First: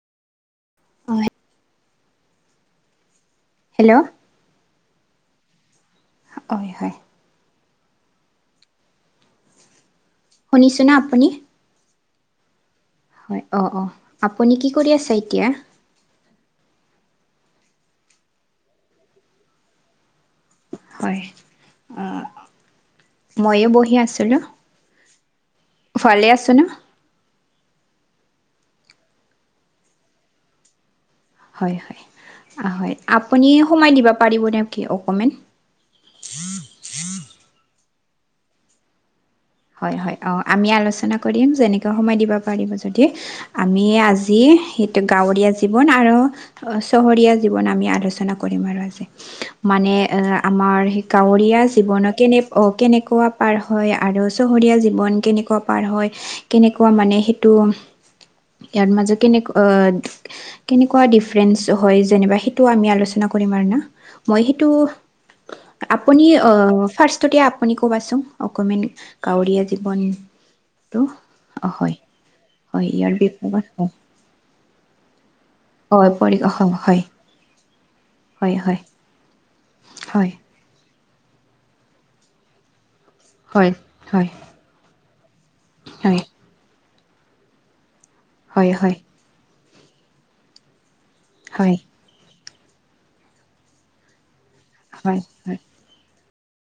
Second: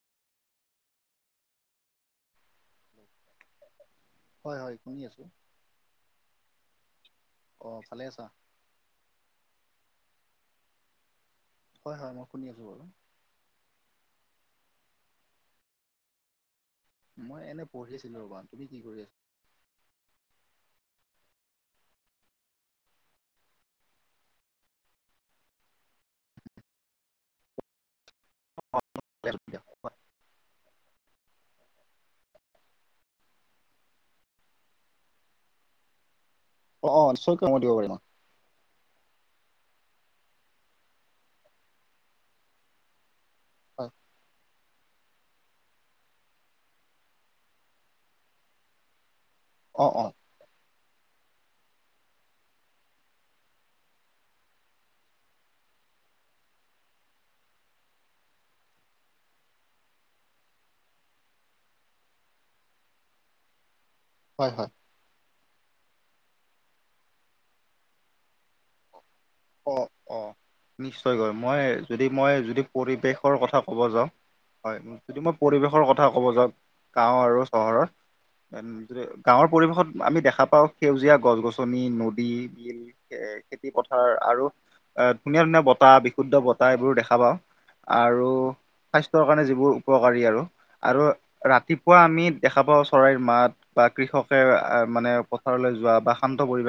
হয়। [inaudible] হেল্ল'। হয় হয় শুনি আছোঁ। হয় হয়। অ ভালে আছা? শুনিছোঁ না আপুনি? হয় হয় মই শুনি আছোঁ বাৰু। হয় অ অ আপুনি কি কৰি আছে এতিয়া। মই এনে পঢ়ি আছিলো ৰবা, তুমি কি কৰি আছা? হয়, অ, ময়ো বহি আছিলো। ভালে আছ না? অ ভালে আছো দিয়া। হয় হয়, হয় আপুনি সোমাই দিব পাৰিব নে কি অকমেণ্ট? অ অ নিশ্চয় কাম দিব পাৰিব। হয় হয় অ আমি আলোচনা কৰিম যেনেকে সময় দিব পাৰিব যদি- আমি হয় আজি- গাঁৱৰীয়া জীৱন আৰু চহৰীয়া জীৱন আমি আলোচনা কৰিম আৰু আজি। অ মানে অ আমাৰ গাঁৱৰীয়া জীৱনৰ কেনে কেনেকুৱা পাৰ হয় আৰু। চহৰীয়া জীৱন কেনেকুৱা পাৰ হয় কেনেকুৱা মানে সেইটো- ইয়াৰ মাজতে যে কেনেক কেনেকুৱা ডিফাৰেন্স হয় যেনিবা সেইটো আমি আলোচনা কৰিম আৰু না। মই হয় সেইটো, হয় আপুনি অ ফাৰ আপুনি কবোন অক- গাঁৱলীয়া অ জীৱন। অ নিশ্চয়কৈ মই অ হয় যদি মই যদি হয় ইয়াৰ পৰিৱেশৰ কথা বিষয়ত ক'ব হয় যাওঁ হয়। যদি মই পৰিবেশৰ হয় কথা ক'ব পৰি যাওঁ, হয় গাঁও আৰু চহৰৰ। হয় গাঁৱৰ পৰিৱেশত আমি হয় হয় দেখা পাওঁ। সেউজীয়া গছ-গছনি, নদী, বিল, এ' হয় খেতি পথাৰ- হয় আৰু এ' ধুনীয়া-ধুনীয়া বতাহ, হয় বিশুদ্ধ বতাহ এইবোৰ দেখা পাওঁ, আৰু- হয়-হয়। স্বাস্থ্যৰ কাৰণে যিবোৰ উপকাৰী আৰু, আৰু হয় ৰাতিপুৱা আমি- দেখা পাওঁ চৰাইৰ মাত বা কৃষকে মানে হয় হয় পথাৰলৈ যোৱা বা শান্ত পৰিৱেশ।